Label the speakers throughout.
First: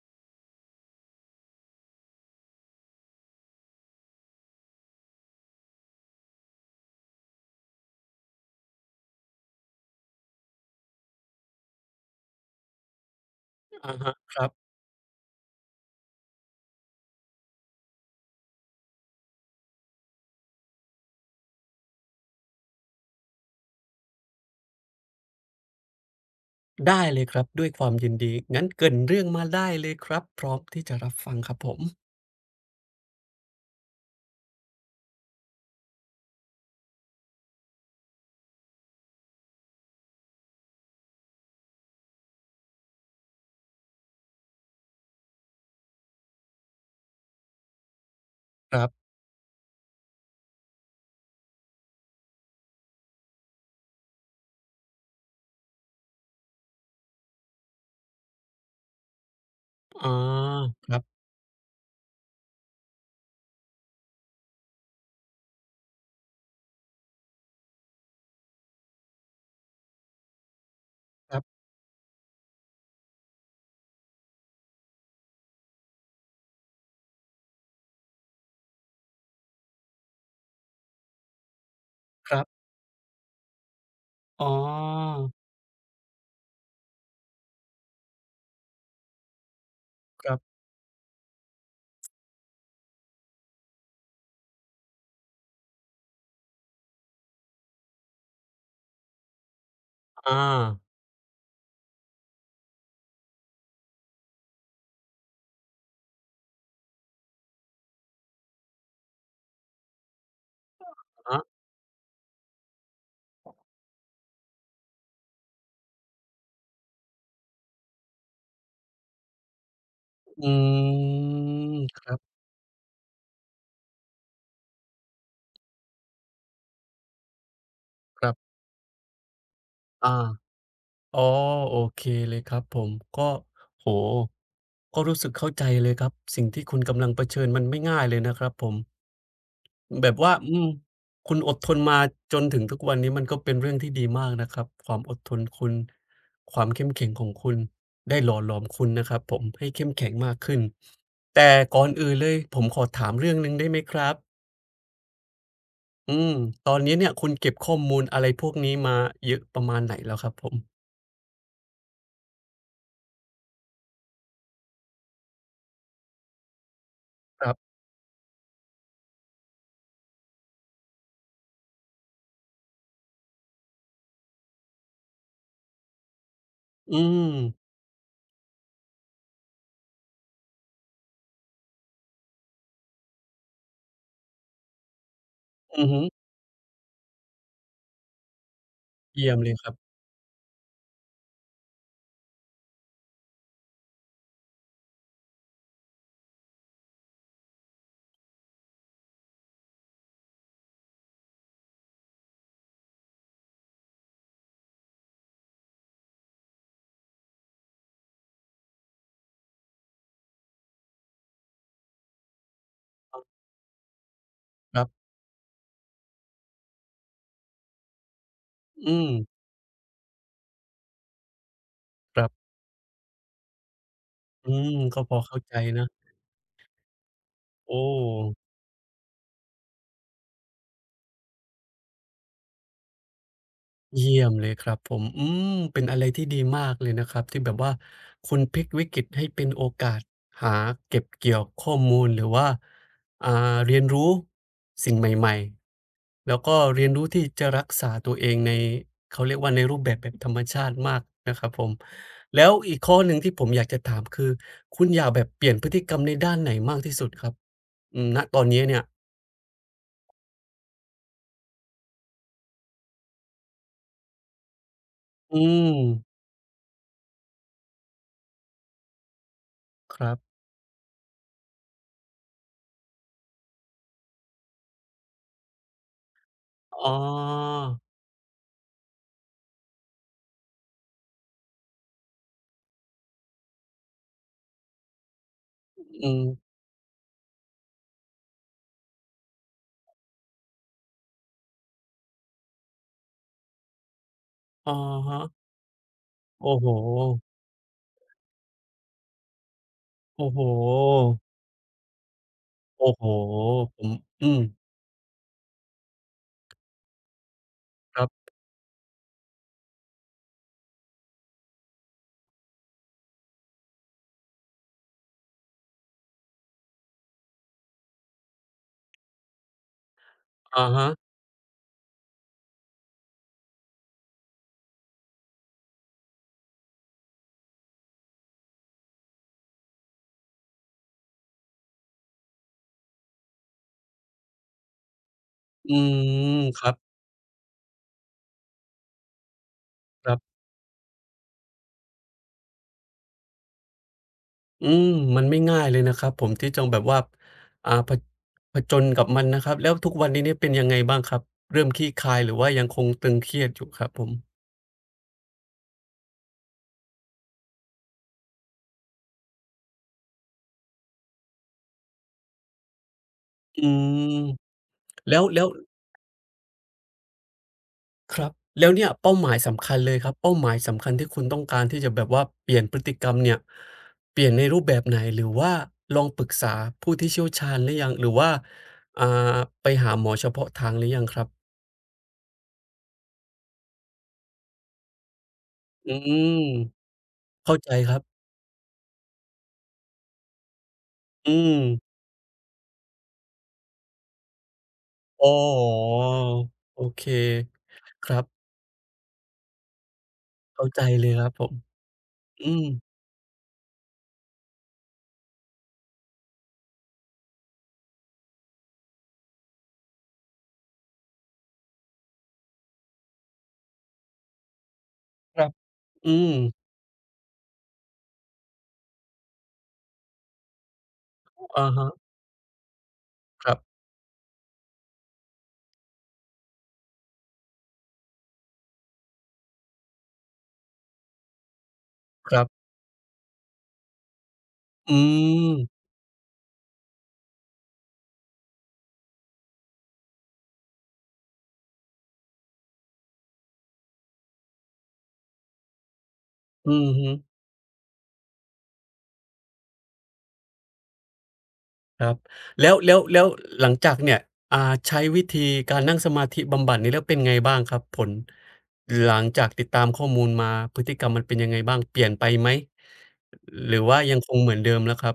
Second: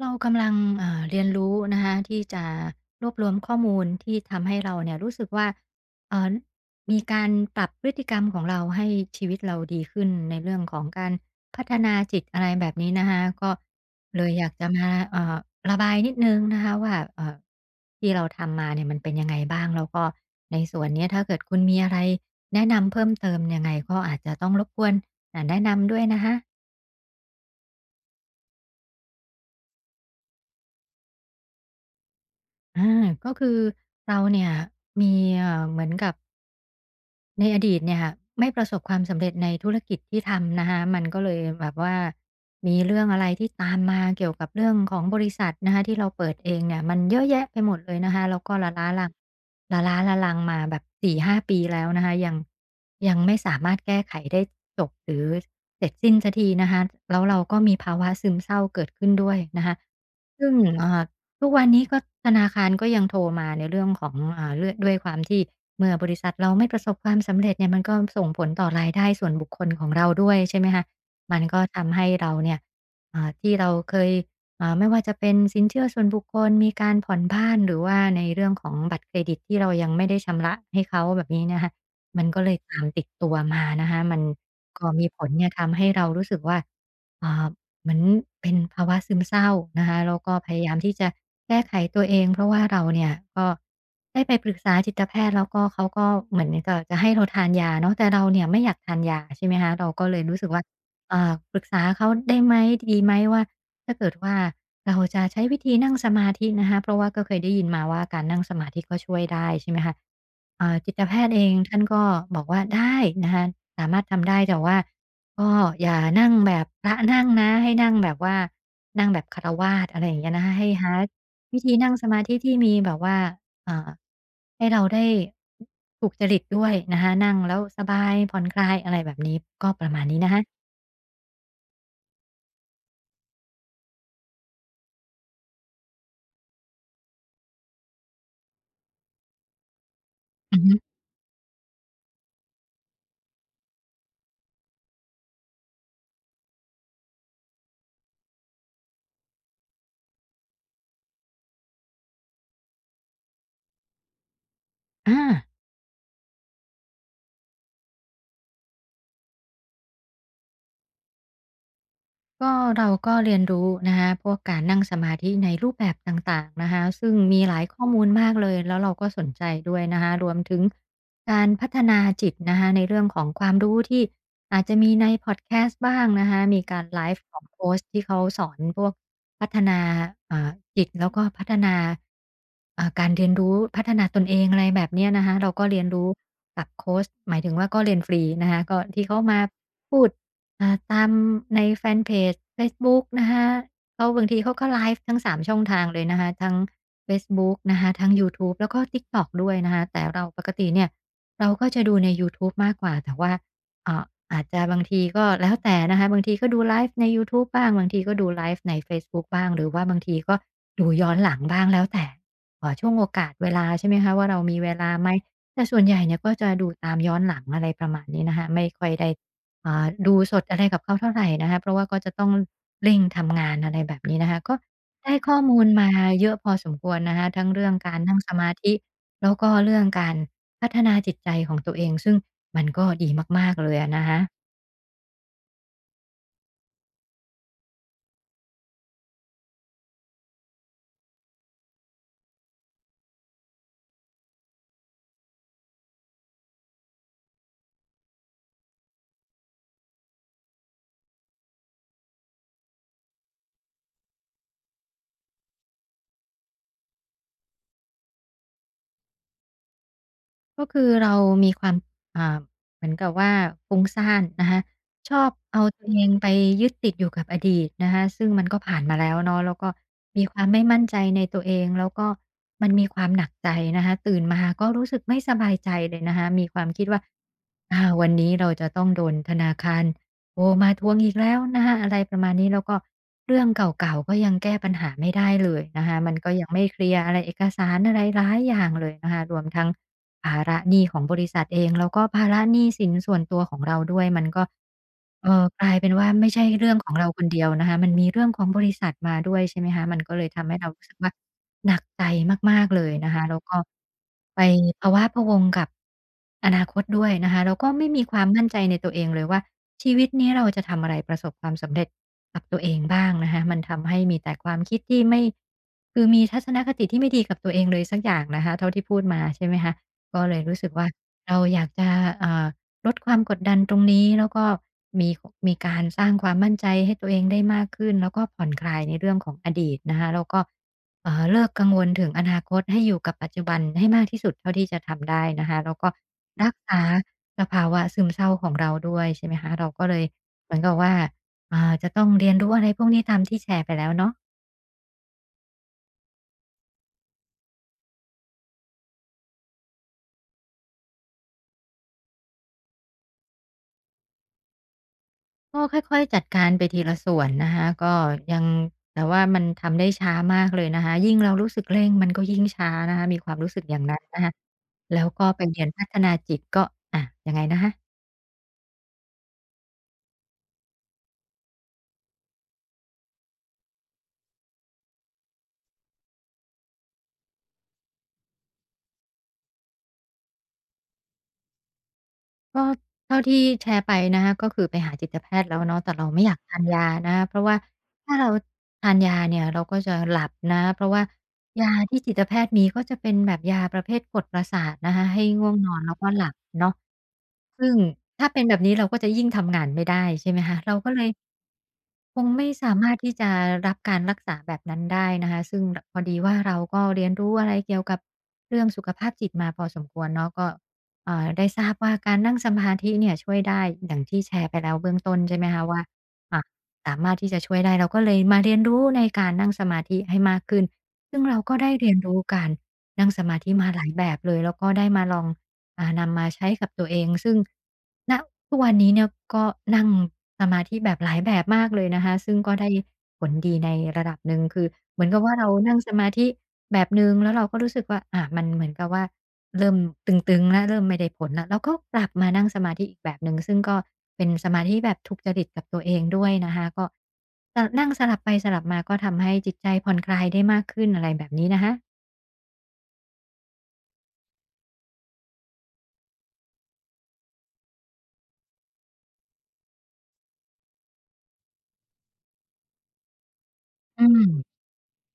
Speaker 1: เรากำลังเรียนรู้นะคะที่จะรวบรวมข้อมูลที่ทำให้เราเนี่ยรู้สึกว่าเอ่อมีการปรับพฤติกรรมของเราให้ชีวิตเราดีขึ้นในเรื่องของการพัฒนาจิตอะไรแบบนี้นะคะก็
Speaker 2: อะฮะ
Speaker 1: เลย
Speaker 2: ค
Speaker 1: อ
Speaker 2: รั
Speaker 1: ยา
Speaker 2: บ
Speaker 1: กจะมาระบายนิดนึงนะคะว่าที่เราทำมาเนี่ยมันเป็นยังไงบ้างแล้วก็ในส่วนเนี้ยถ้าเกิดคุณมีอะไรแนะนำเพิ่มเติมยังไงก็อาจจะต้องรบกวนแนะนำด้วยนะคะ
Speaker 2: ได้เลยครับด้วยความยินดีงั้นเกริ่นเรื่องมาได้เลยครับพร้อมที่จะรับฟังครับผม
Speaker 1: อาก็คือเราเนี่ยมีเหมือนกับในอดีตเนี่ยค่ะไม่ประสบความสำเร็จในธุรกิจที่ทำนะคะมันก็เลยแบบว่ามีเรื่องอะไรที่ตามมาเกี่ยวกับเรื่องของบริษัทนะคะที่เราเปิดเองเนี่ยมันเยอะแยะไปหมดเลยนะคะแล้วก็ละ
Speaker 2: ครั
Speaker 1: ล้าลั
Speaker 2: บ
Speaker 1: งละล้าละลังมาแบบสี่ห้าปีแล้วนะคะยังไม่สามารถแก้ไขได้จบหรือเสร็จสิ้นสักทีนะคะแล้วเราก็มีภาวะซึมเศร้าเกิดขึ้นด้วยนะคะ
Speaker 2: อ๋อ
Speaker 1: ซึ่ง
Speaker 2: ค
Speaker 1: เอ่อ
Speaker 2: ร
Speaker 1: ทุกวันนี้ก็ธนาคารก็ยังโทรมาในเรื่องของเรื่องด้วยความที่เมื่อบริษัทเราไม่ประสบความสำเร็จเนี่ยมันก็ส่งผลต่อรายได้ส่วนบุคคลของเราด้วยใช่ไหมคะมัน
Speaker 2: ั
Speaker 1: ก็ทำให้เราเนี่ยที่เราเคยไม่ว่าจะเป็นสินเชื่อส่วนบุคคลมีการผ่อนบ้านหรือว่าในเรื่องของบัตรเครดิตที่เรายังไม่ได้ชำระให้เขาแบบนี้นะคะมัน
Speaker 2: บ
Speaker 1: ก็
Speaker 2: ๆ
Speaker 1: เลย
Speaker 2: ๆ
Speaker 1: ตามติดตัวมานะคะมัน
Speaker 2: อ๋อ
Speaker 1: ก็มีผลเนี่ยทำให้เรารู้สึกว่าอ่า เหมือนเป็นภาวะซึมเศร้านะคะแล้ว
Speaker 2: ค
Speaker 1: ก็
Speaker 2: รั
Speaker 1: พ
Speaker 2: บ
Speaker 1: ยายามที่จะแก้ไขตัวเองเพราะว่าเราเนี่ยก็ได้ไปปรึกษาจิตแพทย์แล้วก็เขาก็เหมือนกับจะให้เราทานยาเนาะแต่เราเนี่ยไม่อยากทานยาใช่ไหมคะเราก็เลย
Speaker 2: อ
Speaker 1: รู้สึกว่า
Speaker 2: า
Speaker 1: ปรึกษาเขาได้ไหมดีไหมว่าถ้าเกิดว่าเราจะใช้วิธีนั่งสมาธินะคะเพราะว่าก็เคยได้ยินมาว่าการนั่งสมาธิก็ช่วยได้ใช่ไหมคะจิตแพ
Speaker 2: อะ
Speaker 1: ทย์
Speaker 2: ฮะ
Speaker 1: เองท่านก็บอกว่าได้นะคะสามารถทำได้แต่ว่า ก็อย่านั่งแบบพระนั่งนะให้นั่งแบบว่านั่งแบบฆราวาสอะไรอย่างเงี้ยนะ
Speaker 2: อื
Speaker 1: คะให้หา
Speaker 2: ม
Speaker 1: วิธีนั่งสมาธิ
Speaker 2: ค
Speaker 1: ที่มีแบบว่าอ่าให้เราได้ถูกจริตด้วยนะคะนั่งแล้วสบาย
Speaker 2: รั
Speaker 1: ผ่
Speaker 2: บ
Speaker 1: อนค
Speaker 2: ๆ
Speaker 1: ลายอะไรแบบนี้ก็ประมาณ
Speaker 2: อา
Speaker 1: นี้นะคะ
Speaker 2: อ๋อโอเคเลยครับผมก็โอ้โฮก็รู้สึกเข้าใจเลยครับสิ่งที่คุณกำลังเผชิญมันไม่ง่ายเลยนะครับผม แบบว่า
Speaker 1: อือฮึ
Speaker 2: คุณอดทนมาจนถึงทุกวันนี้มันก็เป็นเรื่องที่ดีมากนะครับความอดทนคุณความเข้มแข็งของคุณได้หล่อหลอมคุณนะครับผมให้เข้มแข็งมากขึ้นแต่ก่อนอื่นเลยผมขอถามเรื่องหนึ่งได้ไหมครับ
Speaker 1: อา
Speaker 2: อืมตอนนี้เนี่ยคุณเก็บข้อมูลอะไรพวกนี้มาเยอะประมาณไหนแล้วครับผม
Speaker 1: ก็เราก็เรียนรู้นะคะพวกการนั่งสมาธิในรูปแบบต่างๆนะคะซึ่งมี
Speaker 2: ค
Speaker 1: ห
Speaker 2: รั
Speaker 1: ลาย
Speaker 2: บ
Speaker 1: ข้อมูลมากเลยแล้วเราก็สนใจด้วยนะคะรวมถึงการพัฒนาจิตนะคะในเรื่องของความรู้ที่อาจจะมีในพอดแคสต์บ้างนะคะมีการ
Speaker 2: อื
Speaker 1: ไลฟ์
Speaker 2: ม
Speaker 1: ของโค้ชที่เขาสอนพวกพัฒนาเอ่อจิตแล้วก็พัฒนาการเรียนรู้พัฒนาตนเองอะไรแบบเนี้ยนะคะเราก็เรีย
Speaker 2: อื
Speaker 1: น
Speaker 2: อฮึ
Speaker 1: รู้กับโค้ชหมายถึงว่าก็เรียนฟรีนะคะก็ที่เขา
Speaker 2: เยี่ย
Speaker 1: มา
Speaker 2: มเลยครับ
Speaker 1: พูด ตามในแฟนเพจเฟซบุ๊กนะคะเขาบางทีเขาก็ไลฟ์ทั้ง3ช่องทางเลยนะคะทั้งเฟซบุ๊กนะคะทั้งยูทูบแล้วก็ TikTok ด้วยนะคะแต่เราปกติเนี่ยเราก็จะดูในยูทูบมากกว่าแต่ว่าอ่าอาจจะบางทีก็แล้วแต่นะคะบางทีก็ดูไลฟ์ในยูทูบบ้างบางทีก็ดูไลฟ์ในเฟซบุ๊กบ้างหรือว่าบางทีก็ดูย้อนหลังบ้างแล้วแต่ช่วงโอกาสเวลาใช่ไหมคะว่าเรามีเว
Speaker 2: ครับ
Speaker 1: ลาไหมแต่ส่วนใหญ่เนี่ยก็จะดูตามย้อนหลังอะไรประมาณนี้นะคะไม่ค่อย
Speaker 2: อื
Speaker 1: ได้
Speaker 2: ม
Speaker 1: ดูสดอะไรกับเขาเท่าไหร่นะคะเพราะว่าก็จะ
Speaker 2: ค
Speaker 1: ต้
Speaker 2: รั
Speaker 1: อง
Speaker 2: บ
Speaker 1: เร่งทำงานอะไรแบบนี้นะคะ
Speaker 2: อื
Speaker 1: ก็
Speaker 2: มก็พ
Speaker 1: ได้
Speaker 2: อ
Speaker 1: ข้อ
Speaker 2: เข้าใจ
Speaker 1: มูล
Speaker 2: นะ
Speaker 1: มาเยอะพอสมควรนะคะทั้งเรื่อ
Speaker 2: โอ
Speaker 1: งการนั่งส
Speaker 2: ้
Speaker 1: มาธิแล้วก็เรื่องการพัฒนาจิตใจของตัวเองซึ่งมันก็ดีมากๆเลยอะนะคะ
Speaker 2: เยี่ยมเลยครับผมอืมเป็นอะไรที่ดีมากเลยนะครับที่แบบว่าคุณพลิกวิกฤตให้เป็นโอกาสหาเก็บเกี่ยวข้อมูลหรือว่าอ่าเรียนรู้สิ่งใหม่ๆแล้วก็เรียนรู้ที่จะรักษาตัวเองในเขาเรียกว่าในรูปแบบแบบธรรมชาติมากนะครับผมแล้วอีกข้อหนึ่งที่ผมอยากจะถามคือคุณอยากแบบเปลี่ยนพฤติกรรมในด้านไหนมากที่สุดครับณตอนนี้เนี่ย
Speaker 1: ก็คือเรามีความอ่าเหมือนกับว่าฟุ้งซ่านนะคะชอบ
Speaker 2: อื
Speaker 1: เอาอ
Speaker 2: ม
Speaker 1: ตืัอืวเอมงไปยึดติดอยู่กับอดีตนะคะซึ่งมันก็ผ่านมาแล้วเนาะแล้วก็
Speaker 2: ครั
Speaker 1: มีค
Speaker 2: บ
Speaker 1: วามไม่มั่นใจในตัวเองแล้วก็มันมีความหนักใจนะคะตื่นมาก็รู้สึกไม่สบายใจเลยนะคะมีความคิด
Speaker 2: อ๋อ
Speaker 1: ว่าอาวันนี้เราจะต้องโดนธนาคารโอมาทวงอีกแล้วนะคะอะไรประมาณนี้แล้วก็เรื่องเก่าๆก็ยังแก้ปัญหาไม่ได้เลยนะคะมั
Speaker 2: อื
Speaker 1: น
Speaker 2: ม
Speaker 1: ก็ยังไม่เคลียร์อะไรเอกสารอะไรหลายอย่างเลยนะคะรวมทั้ง ภาระหนี้ของบริษัทเองแล้วก็ภาระหนี้สินส่วนตัวของเราด้วยมันก็
Speaker 2: อะฮะ
Speaker 1: กลายเป็นว่าไม่ใช่
Speaker 2: โอ้โฮ
Speaker 1: เรื่องของเราคนเดียวนะคะมันมีเรื่องของบริษัทมาด้วยใช่ไหมคะมันก็เลย
Speaker 2: โอ้โฮ
Speaker 1: ทำให้เรารู้สึกว่าหนักใจมากๆเล
Speaker 2: โอ้
Speaker 1: ย
Speaker 2: โฮ
Speaker 1: นะคะแล้วก็
Speaker 2: ผมอื
Speaker 1: ไป
Speaker 2: ม
Speaker 1: พะว้าพะวังกับอนาคตด้วยนะคะแล้วก็ไม่
Speaker 2: ค
Speaker 1: มี
Speaker 2: รั
Speaker 1: ความ
Speaker 2: บ
Speaker 1: มั่นใจในตัวเองเลยว่าชีวิตนี้เราจะทำอะไรประสบความสำเร็จกับตัวเองบ้างนะคะมันทำให้มีแต่ความคิดที่ไม่คือมีทัศนคติที่ไม่ดีกับตัวเองเลยสักอย่างนะคะเท่าที่พูดมาใช่ไหมคะ ก็เลยรู้
Speaker 2: อะ
Speaker 1: สึกว่า
Speaker 2: ฮะ
Speaker 1: เราอยากจะอ่าลดความกดดันตรงนี้แล้วก็มีขมีการสร้างความมั่นใจให้ตัวเองได้มากขึ้นแล้วก็ผ่อนคลายในเรื่องของอดีตนะคะแล้วก็เลิกกังวลถึงอนาคตให้อยู่กับปัจจุบันให้มากที่สุดเท่าที่จะทำได้นะคะแล้
Speaker 2: อื
Speaker 1: วก็
Speaker 2: ม
Speaker 1: รัก
Speaker 2: ครับ
Speaker 1: ษาสภาวะซึมเศร้าของเราด้วยใช่ไหมคะเราก็เลย
Speaker 2: ครับ
Speaker 1: เหมือนกับว่าจะต้องเรียนรู้อะไรพวกนี้ตามที่แชร์ไปแล้วเนาะ
Speaker 2: อืมมันไม่ง่ายเลยนะครับผมที่จะแบบว่าอ่าผผจญกับมันนะครับแล้วทุกวันนี้เนี่ยเป็นยังไงบ้างครับเริ่มคลี่คลายหรือว่ายังคงตึงเครียดอยู่ครับผม
Speaker 1: ก็ค่อยๆจัดการไปทีละส่วนนะคะก็ยังแต่ว่ามันทำได้ช้ามากเลยนะคะยิ่งเรารู้สึกเร่งมันก็ยิ่งช้านะคะมีความรู้สึ
Speaker 2: อื
Speaker 1: กอย่างนั้น
Speaker 2: ม
Speaker 1: นะคะแล้ว
Speaker 2: แล้ว
Speaker 1: ก็ไป
Speaker 2: แล้ว
Speaker 1: เรียนพัฒนาจิตก็อะยังไงนะคะ
Speaker 2: ครับแล้วเนี่ยเป้าหมายสำคัญเลยครับเป้าหมายสำคัญที่คุณต้องการที่จะแบบว่าเปลี่ยนพฤติกรรมเนี่ยเปลี่ยนในรูปแบบไหนหรือว่าลองปรึกษาผู้ที่เชี่ยวชาญหรือยังหรือว่าอ่าไปหาหมอเฉพาะทางหรือยังครับ
Speaker 1: ก็เท่าที่แชร์ไปนะคะก็คือไปหาจิตแพทย์แล้วเนาะแต่
Speaker 2: อื
Speaker 1: เราไม่
Speaker 2: ม
Speaker 1: อยากทานยานะะเพราะ
Speaker 2: เข้า
Speaker 1: ว่า
Speaker 2: ใจครั
Speaker 1: ถ้า
Speaker 2: บ
Speaker 1: เราทานยาเนี่ยเราก็จะหลับนะเพราะว่า
Speaker 2: อืม
Speaker 1: ยาที่จิตแพทย์มีก็จะเป็นแบบยาประเภทกดประสาทนะคะให้
Speaker 2: อ๋
Speaker 1: ง่วงนอนแล้ว
Speaker 2: อ
Speaker 1: ก็หลับเนาะ
Speaker 2: โอเค
Speaker 1: ซึ่ง
Speaker 2: ครั
Speaker 1: ถ้าเป็น
Speaker 2: บ
Speaker 1: แบบนี้เราก็จะยิ่งทำงานไม่ได้ใช่ไหมคะ
Speaker 2: เข้า
Speaker 1: เรา
Speaker 2: ใจ
Speaker 1: ก็เล
Speaker 2: เล
Speaker 1: ย
Speaker 2: ยครับผม
Speaker 1: คงไม่
Speaker 2: อืม
Speaker 1: สามารถที่จะรับการรักษาแบบนั้นได้นะคะซึ่งพอดีว่าเราก็เรียนรู้อะไรเกี่ยวกับเรื่องสุขภาพจิตมาพอสมควรเนาะก็ได้ทราบว่าการนั่งสมาธิเนี่ยช่วยได้อย่างที่แชร์ไปแล้วเบื้องต้น
Speaker 2: ค
Speaker 1: ใช่ไหม
Speaker 2: รับ
Speaker 1: คะว่า
Speaker 2: อืม
Speaker 1: อ่าสามารถที่จะช่วยได้เราก็เลยมาเรียนรู้ในการนั่งสมาธิให้มากขึ้นซึ่งเราก็
Speaker 2: อะ
Speaker 1: ได้เรี
Speaker 2: ฮะ
Speaker 1: ยนรู้การ นั่งสมา
Speaker 2: ค
Speaker 1: ธิ
Speaker 2: รั
Speaker 1: มา
Speaker 2: บ
Speaker 1: หลายแบบเลยแล้วก็ได้มาลองนำมาใช้กับตัวเองซึ่งณทุกวันนี้เนี่ยก็นั่งสมาธิแบบหลายแบบมากเลยนะคะ
Speaker 2: ค
Speaker 1: ซึ่ง
Speaker 2: รั
Speaker 1: ก็ได้
Speaker 2: บ
Speaker 1: ผลดีในระดับหนึ่งคือ
Speaker 2: อื
Speaker 1: เหมือนกับว่าเรานั่ง
Speaker 2: ม
Speaker 1: สมาธิแบบหนึ่งแล้วเราก็รู้สึกว่ามันเหมือนกับว่าเริ่มตึงๆแล้วเริ่มไม่ได้ผลแล้วเราก็กลับมานั่งสมาธิอีกแบบหนึ่งซึ่งก็เป็นสมาธิแบบถูกจริตกับตัวเองด้วยนะคะ
Speaker 2: อื
Speaker 1: ก็
Speaker 2: อฮึ
Speaker 1: จะนั่งสลับไปสลับมาก็ทำให้จิตใจผ่อนคลายได้มากขึ้นอะไรแบบนี้นะคะ
Speaker 2: ครับแล้วหลังจากเนี่ยอ่าใช้วิธีการนั่งสมาธิบำบัดนี้แล้วเป็นไงบ้างครับผลหลังจากติดตามข้อมูลมาพฤติกรรมมันเป็นยังไงบ้างเปลี่ยนไปไหมหรือว่า
Speaker 1: อื
Speaker 2: ยังคงเหมือ
Speaker 1: ม
Speaker 2: นเดิมแล้วครับ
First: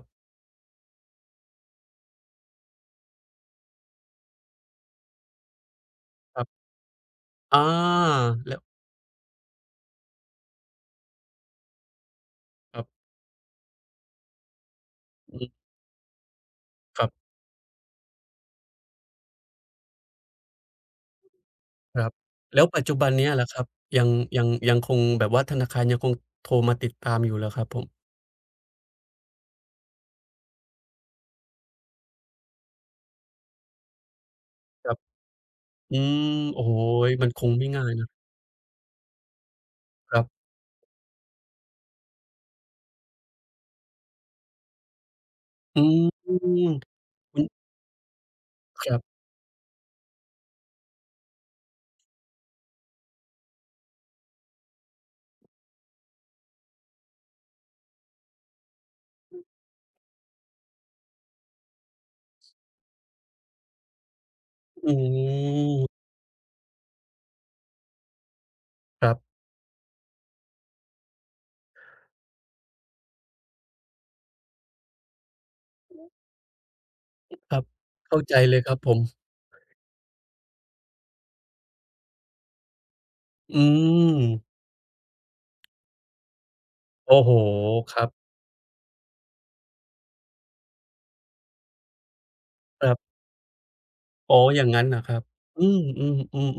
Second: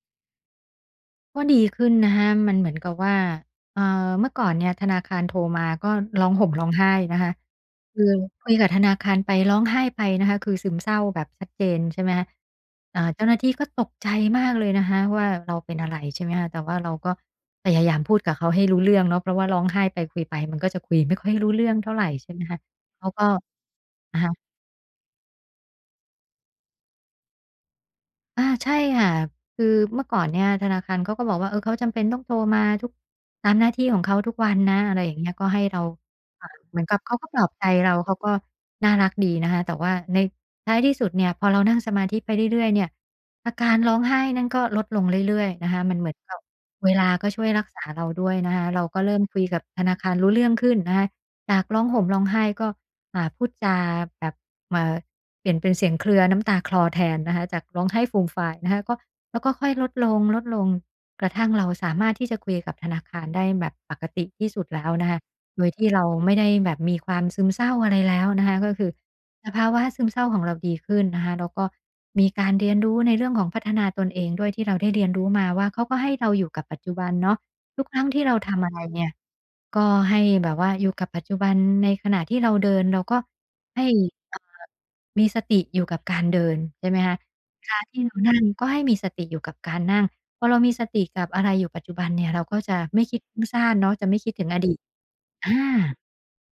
Speaker 1: ก็ดีขึ้นนะคะมันเหมือนกับว่าเอ่อเมื่อก่อนเนี่ยธนาคารโทรมาก็ร้อง
Speaker 2: ครั
Speaker 1: ห่มร้อ
Speaker 2: บ
Speaker 1: งไห้นะคะ
Speaker 2: อา
Speaker 1: คือคุย
Speaker 2: แล้ว
Speaker 1: กับธนาคารไปร้องไห้ไปนะคะคือซึมเศร้าแบบชัดเจนใช่ไหมคะ
Speaker 2: ครับ
Speaker 1: เจ้าหน้าที่ก็ตกใจมากเลยนะคะว่า
Speaker 2: อื
Speaker 1: เรา
Speaker 2: ม
Speaker 1: เป็นอะไรใช่ไหมคะแต่ว่าเรา
Speaker 2: ครั
Speaker 1: ก็
Speaker 2: บ
Speaker 1: พยายามพูดกับเขาให้รู้เรื่องเนาะเพราะว่าร้องไห้ไปคุยไปมันก็จะคุยไม่ค่อยรู้เรื่องเท่าไรใช่ไหม
Speaker 2: ๆ
Speaker 1: คะ
Speaker 2: แล้วปัจจุบั
Speaker 1: เขา
Speaker 2: น
Speaker 1: ก็
Speaker 2: เนี้ยล่ะครับยัง
Speaker 1: อ่า
Speaker 2: ยังยังคงแบบว่าธนาคารยังคงโทรมาติดตามอยู่เหรอครับผม
Speaker 1: อาใช่ค่ะคือเมื่อก่อนเนี่ยธนาคารเขาก็บอกว่าเออเขาจำเป็นต้องโทรมาทุกตามหน้าที่ของเขาทุกวันนะ
Speaker 2: ครั
Speaker 1: อะ
Speaker 2: บ
Speaker 1: ไรอย่างเงี้ยก็ให้เรา
Speaker 2: อืมโอ้โฮ
Speaker 1: เหมือนกับเขาก็
Speaker 2: มัน
Speaker 1: ปล
Speaker 2: ค
Speaker 1: อบ
Speaker 2: ง
Speaker 1: ใจ
Speaker 2: ไม่ง่าย
Speaker 1: เรา
Speaker 2: นะ
Speaker 1: เขาก็น่ารักดีนะคะแต่ว่า
Speaker 2: ค
Speaker 1: ใน
Speaker 2: รับ
Speaker 1: ท้ายที่สุดเนี่ยพอเรานั่งสมาธิไปเรื่อยๆเนี่ยอาการร้องไห้นั่นก็ลดลงเรื่อยๆนะคะ
Speaker 2: อื
Speaker 1: มัน
Speaker 2: ม
Speaker 1: เหมือนกับเวลาก็
Speaker 2: คุ
Speaker 1: ช่
Speaker 2: ณ
Speaker 1: วยรักษาเราด้วยนะคะเรา
Speaker 2: ครั
Speaker 1: ก็
Speaker 2: บ
Speaker 1: เริ่มคุยกับธนาคารรู้เรื่องขึ้นนะคะ จากร้องห่มร้องไห้ก็พูดจาแบบมาเปลี่ยนเป็นเสียงเครือน้ำตาคลอแทนนะคะจากร้องไห้ฟูมฟายนะคะก็แล้วก็ค่อยลดลงลดลงกระทั่งเราสามารถที่จะคุยกับธนาคารได้แบบปกติที่สุดแล้ว
Speaker 2: อื
Speaker 1: นะคะโดยที่เรา
Speaker 2: ม
Speaker 1: ไม่ได้แบบมีความซึมเศร้าอะไรแล้วนะคะก็คือ
Speaker 2: ครับ
Speaker 1: สภาวะซึมเศร้าของเราดีขึ้นนะคะแล้วก็มีการเรียนรู้ในเรื่องของพัฒนาตนเองด้วยที่เราได้เรียนรู้มาว่าเขาก็ให้เราอยู่กับปัจจุบันเนาะ
Speaker 2: ครับ
Speaker 1: ทุกครั้ง
Speaker 2: เข้า
Speaker 1: ที่เรา
Speaker 2: ใจเลย
Speaker 1: ทำ
Speaker 2: ค
Speaker 1: อะ
Speaker 2: รั
Speaker 1: ไร
Speaker 2: บผ
Speaker 1: เนี่ย
Speaker 2: ม
Speaker 1: ก็ให้แบบว่าอยู่กับปัจจุบันในขณะที่เราเดินเราก็
Speaker 2: อื
Speaker 1: ให้อ่า
Speaker 2: ม
Speaker 1: มีสติอยู่กับการเดินใช่ไหมคะ
Speaker 2: โอ้โฮ
Speaker 1: เวลา
Speaker 2: ค
Speaker 1: ที่
Speaker 2: รับ
Speaker 1: เรานั่งก็ให้มีสติอยู่กับการนั่งพอเรามีสติกับอะไรอยู่ปัจจุบันเนี่ยเราก็จะ
Speaker 2: ครั
Speaker 1: ไม่
Speaker 2: บ
Speaker 1: คิดฟุ้งซ่านเนาะจะไม่คิด
Speaker 2: อ๋อ
Speaker 1: ถึงอ
Speaker 2: อย่า
Speaker 1: ดี
Speaker 2: ง
Speaker 1: ต
Speaker 2: งั้นเหรอครับ
Speaker 1: อา
Speaker 2: อืมอื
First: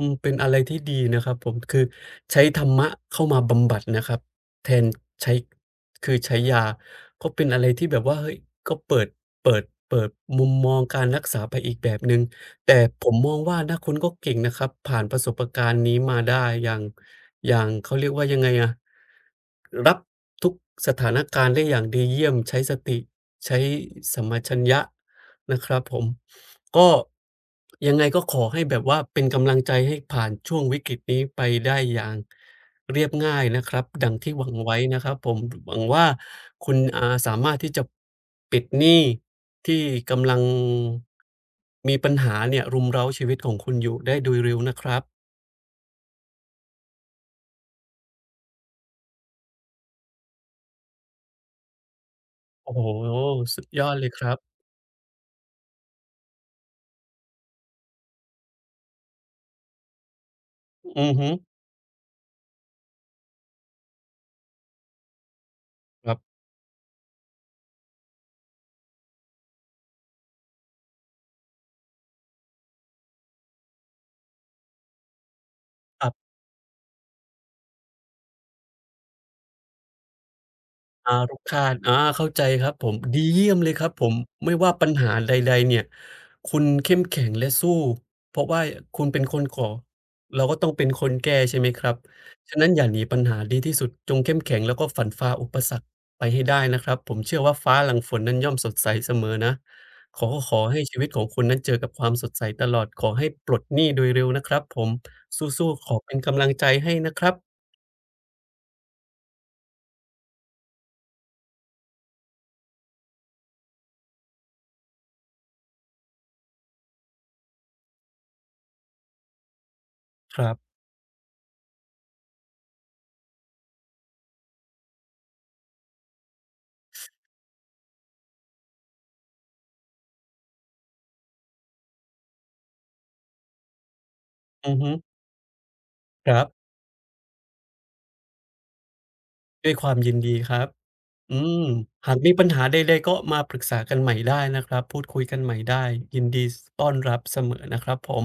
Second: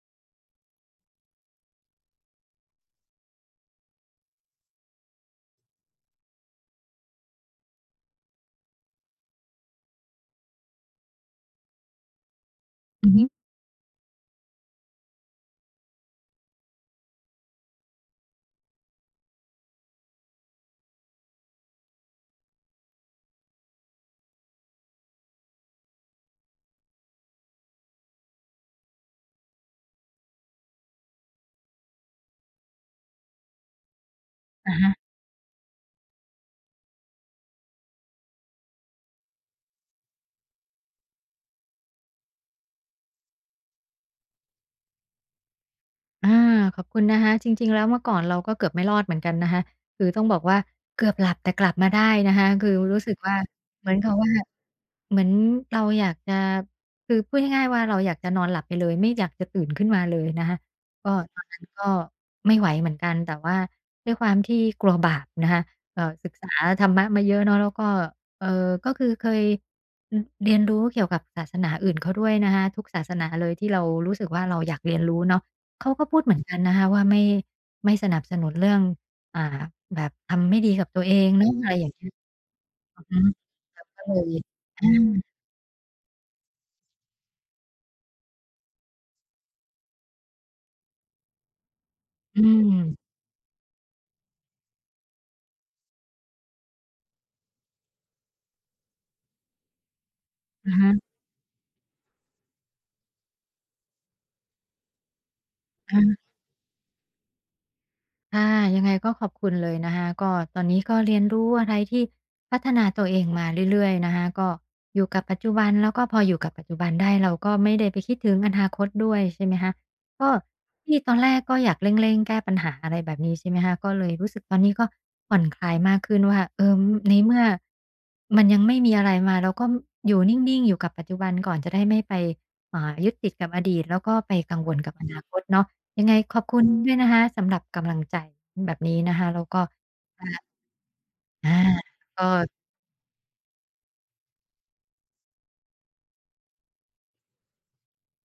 Speaker 2: มๆๆเป็นอะไรที่ดีนะครับผมคือใช้ธรรมะเข้ามาบำบัดนะครับแทนใช้คือใช้ยาก็เป็นอะไรที่แบบว่าเฮ้ยก็เปิดเปิดมุมมองการรักษาไปอีกแบบหนึ่งแต่ผ
Speaker 1: อือ
Speaker 2: ม
Speaker 1: ฮึ
Speaker 2: มองว่านะคุณก็เก่งนะครับผ่านประสบการณ์นี้มาได้อย่างอย่างเขาเรียกว่ายังไงอะรับทุกสถานการณ์ได้อย่างดีเยี่ยมใช้สติใช้สัมปชัญญะนะครับผม ก็ยังไงก็ขอให้แบบว่าเป็นกำลังใจให้ผ่านช่วงวิกฤตนี้ไปได้อย่างเรียบง่ายนะครับดังที่หวัง
Speaker 1: อะ
Speaker 2: ไว้
Speaker 1: ฮะ
Speaker 2: นะครับผมหวังว่าคุณสามารถที่จะปิดหนี้ที่กำลังมีปัญหาเนี่ยรุมเร้าชีวิตของคุณอยู่ได้โดยเร็วนะครับ
Speaker 1: อาขอบคุณนะคะจริงๆแล้วเมื่อก่อนเราก็เกือบไม่รอดเหมือนกันนะคะคือต้องบอกว่าเกือบหลับแต่กลับมาได้นะคะคือ
Speaker 2: โอ้โฮ
Speaker 1: รู้สึกว่า
Speaker 2: สุดย
Speaker 1: เห
Speaker 2: อ
Speaker 1: มือ
Speaker 2: ด
Speaker 1: น
Speaker 2: เล
Speaker 1: กั
Speaker 2: ย
Speaker 1: บ
Speaker 2: ค
Speaker 1: ว่า
Speaker 2: รับ
Speaker 1: เหมือนเราอยากจะคือพูดง่ายๆว่าเราอยากจะนอนหลับไปเลยไม่อยากจะตื่นขึ้นมาเลยนะคะ
Speaker 2: อื
Speaker 1: ก็
Speaker 2: อฮึ
Speaker 1: ตอนนั้นก็ไม่ไหวเหมือนกันแต่ว่าด้วยความที่กลัวบาปนะคะ
Speaker 2: ครั
Speaker 1: ศึก
Speaker 2: บ
Speaker 1: ษาธรรมะมาเยอะเนาะแล้วก็ก็คือเคยอือเรียนรู้เกี่ยวกับศาสนาอื่นเขาด้วยนะคะทุกศาสนาเลยที่เรารู้สึกว่าเราอยากเรียนรู้เนาะ เขาก็พูด
Speaker 2: อ
Speaker 1: เหมือนกันนะคะว่าไม่สนับสนุนเรื่องอ่าแบบทำไม่ดีกับตัว
Speaker 2: อา
Speaker 1: เองเนาะ
Speaker 2: รำคา
Speaker 1: อะไร
Speaker 2: ญ
Speaker 1: อย่าง
Speaker 2: อา
Speaker 1: เงี้ย
Speaker 2: เข้าใจครับผม
Speaker 1: อือฮึ
Speaker 2: ดีเยี่ยมเลยครับ
Speaker 1: ก็
Speaker 2: ผ
Speaker 1: เล
Speaker 2: ม
Speaker 1: ย
Speaker 2: ไม่ว่า
Speaker 1: อา
Speaker 2: ปัญหาใดๆเนี่ยคุณเข้มแข็งและสู้เพราะว่าคุณเป็นคนก่อเราก็ต้องเป็นคนแก้ใช่ไหมครับ
Speaker 1: อื
Speaker 2: ฉะนั้น
Speaker 1: ม
Speaker 2: อย่าหนีปัญหาดีที่สุดจงเข้มแข็งแล้วก็ฝ่นฟ้าอุปสรรคไปให้ได้นะครับผมเชื่อว่าฟ้าหลังฝนนั้นย่อมสดใสเสมอนะขอ
Speaker 1: อะ
Speaker 2: ให้ชีวิต
Speaker 1: ฮะ
Speaker 2: ของคุณนั้นเจอกับความสดใสตลอดขอให้ปลดหนี้โดยเร็วนะครับผมสู้ๆขอเป็น
Speaker 1: อา
Speaker 2: กำลังใจให้นะครับ
Speaker 1: ค่ะยังไงก็ขอบคุณเลยนะคะก็ตอนนี้ก็เรียนรู้อะไรที่พัฒนาตัวเองมาเรื่อยๆนะคะก็อยู่กับปัจจุบันแล้วก็พออยู่กับปัจจุบันได้เราก็ไม่ได้ไปคิดถึงอนาคตด้วยใช่ไหมคะก็
Speaker 2: ครับ
Speaker 1: ที่ตอนแรกก็อยากเร่งๆแก้ปัญหาอะไรแบบนี้ใช่ไหมคะก็เลยรู้สึกตอนนี้ก็ผ่อนคลายมากขึ้นว่าเออในเมื่อมันยังไม่มีอะไรมาเราก็อยู่นิ่งๆอยู่กับปัจจุบันก่อนจะได้ไม่ไปยึดติดกับอดีตแล้วก็ไปกังว
Speaker 2: อื
Speaker 1: ล
Speaker 2: อ
Speaker 1: กั
Speaker 2: ฮึ
Speaker 1: บอนาคตเนาะ ยังไง
Speaker 2: ค
Speaker 1: ขอ
Speaker 2: รั
Speaker 1: บคุณ
Speaker 2: บ
Speaker 1: ด้วยนะคะสำหรับกำลังใจแบบนี้นะคะแล้วก็
Speaker 2: ด้วยความยินดี
Speaker 1: อ่า
Speaker 2: ครับ อื
Speaker 1: อา
Speaker 2: มหาก
Speaker 1: ก็
Speaker 2: มีปัญหาใดๆก็มาปรึกษากันใหม่ได้นะครับพูดคุยกันใหม่ได้ยินดีสต้อนรับเสมอนะครับผม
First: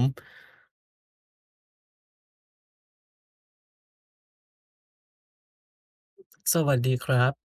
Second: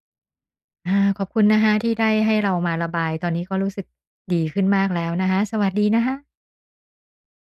Speaker 1: อาขอบคุณนะคะที่ได้ให้เรามาระบายตอนนี้ก็รู้สึกดีขึ้นมากแล้วนะคะสวัสดีนะคะ
Speaker 2: สวัสดีครับ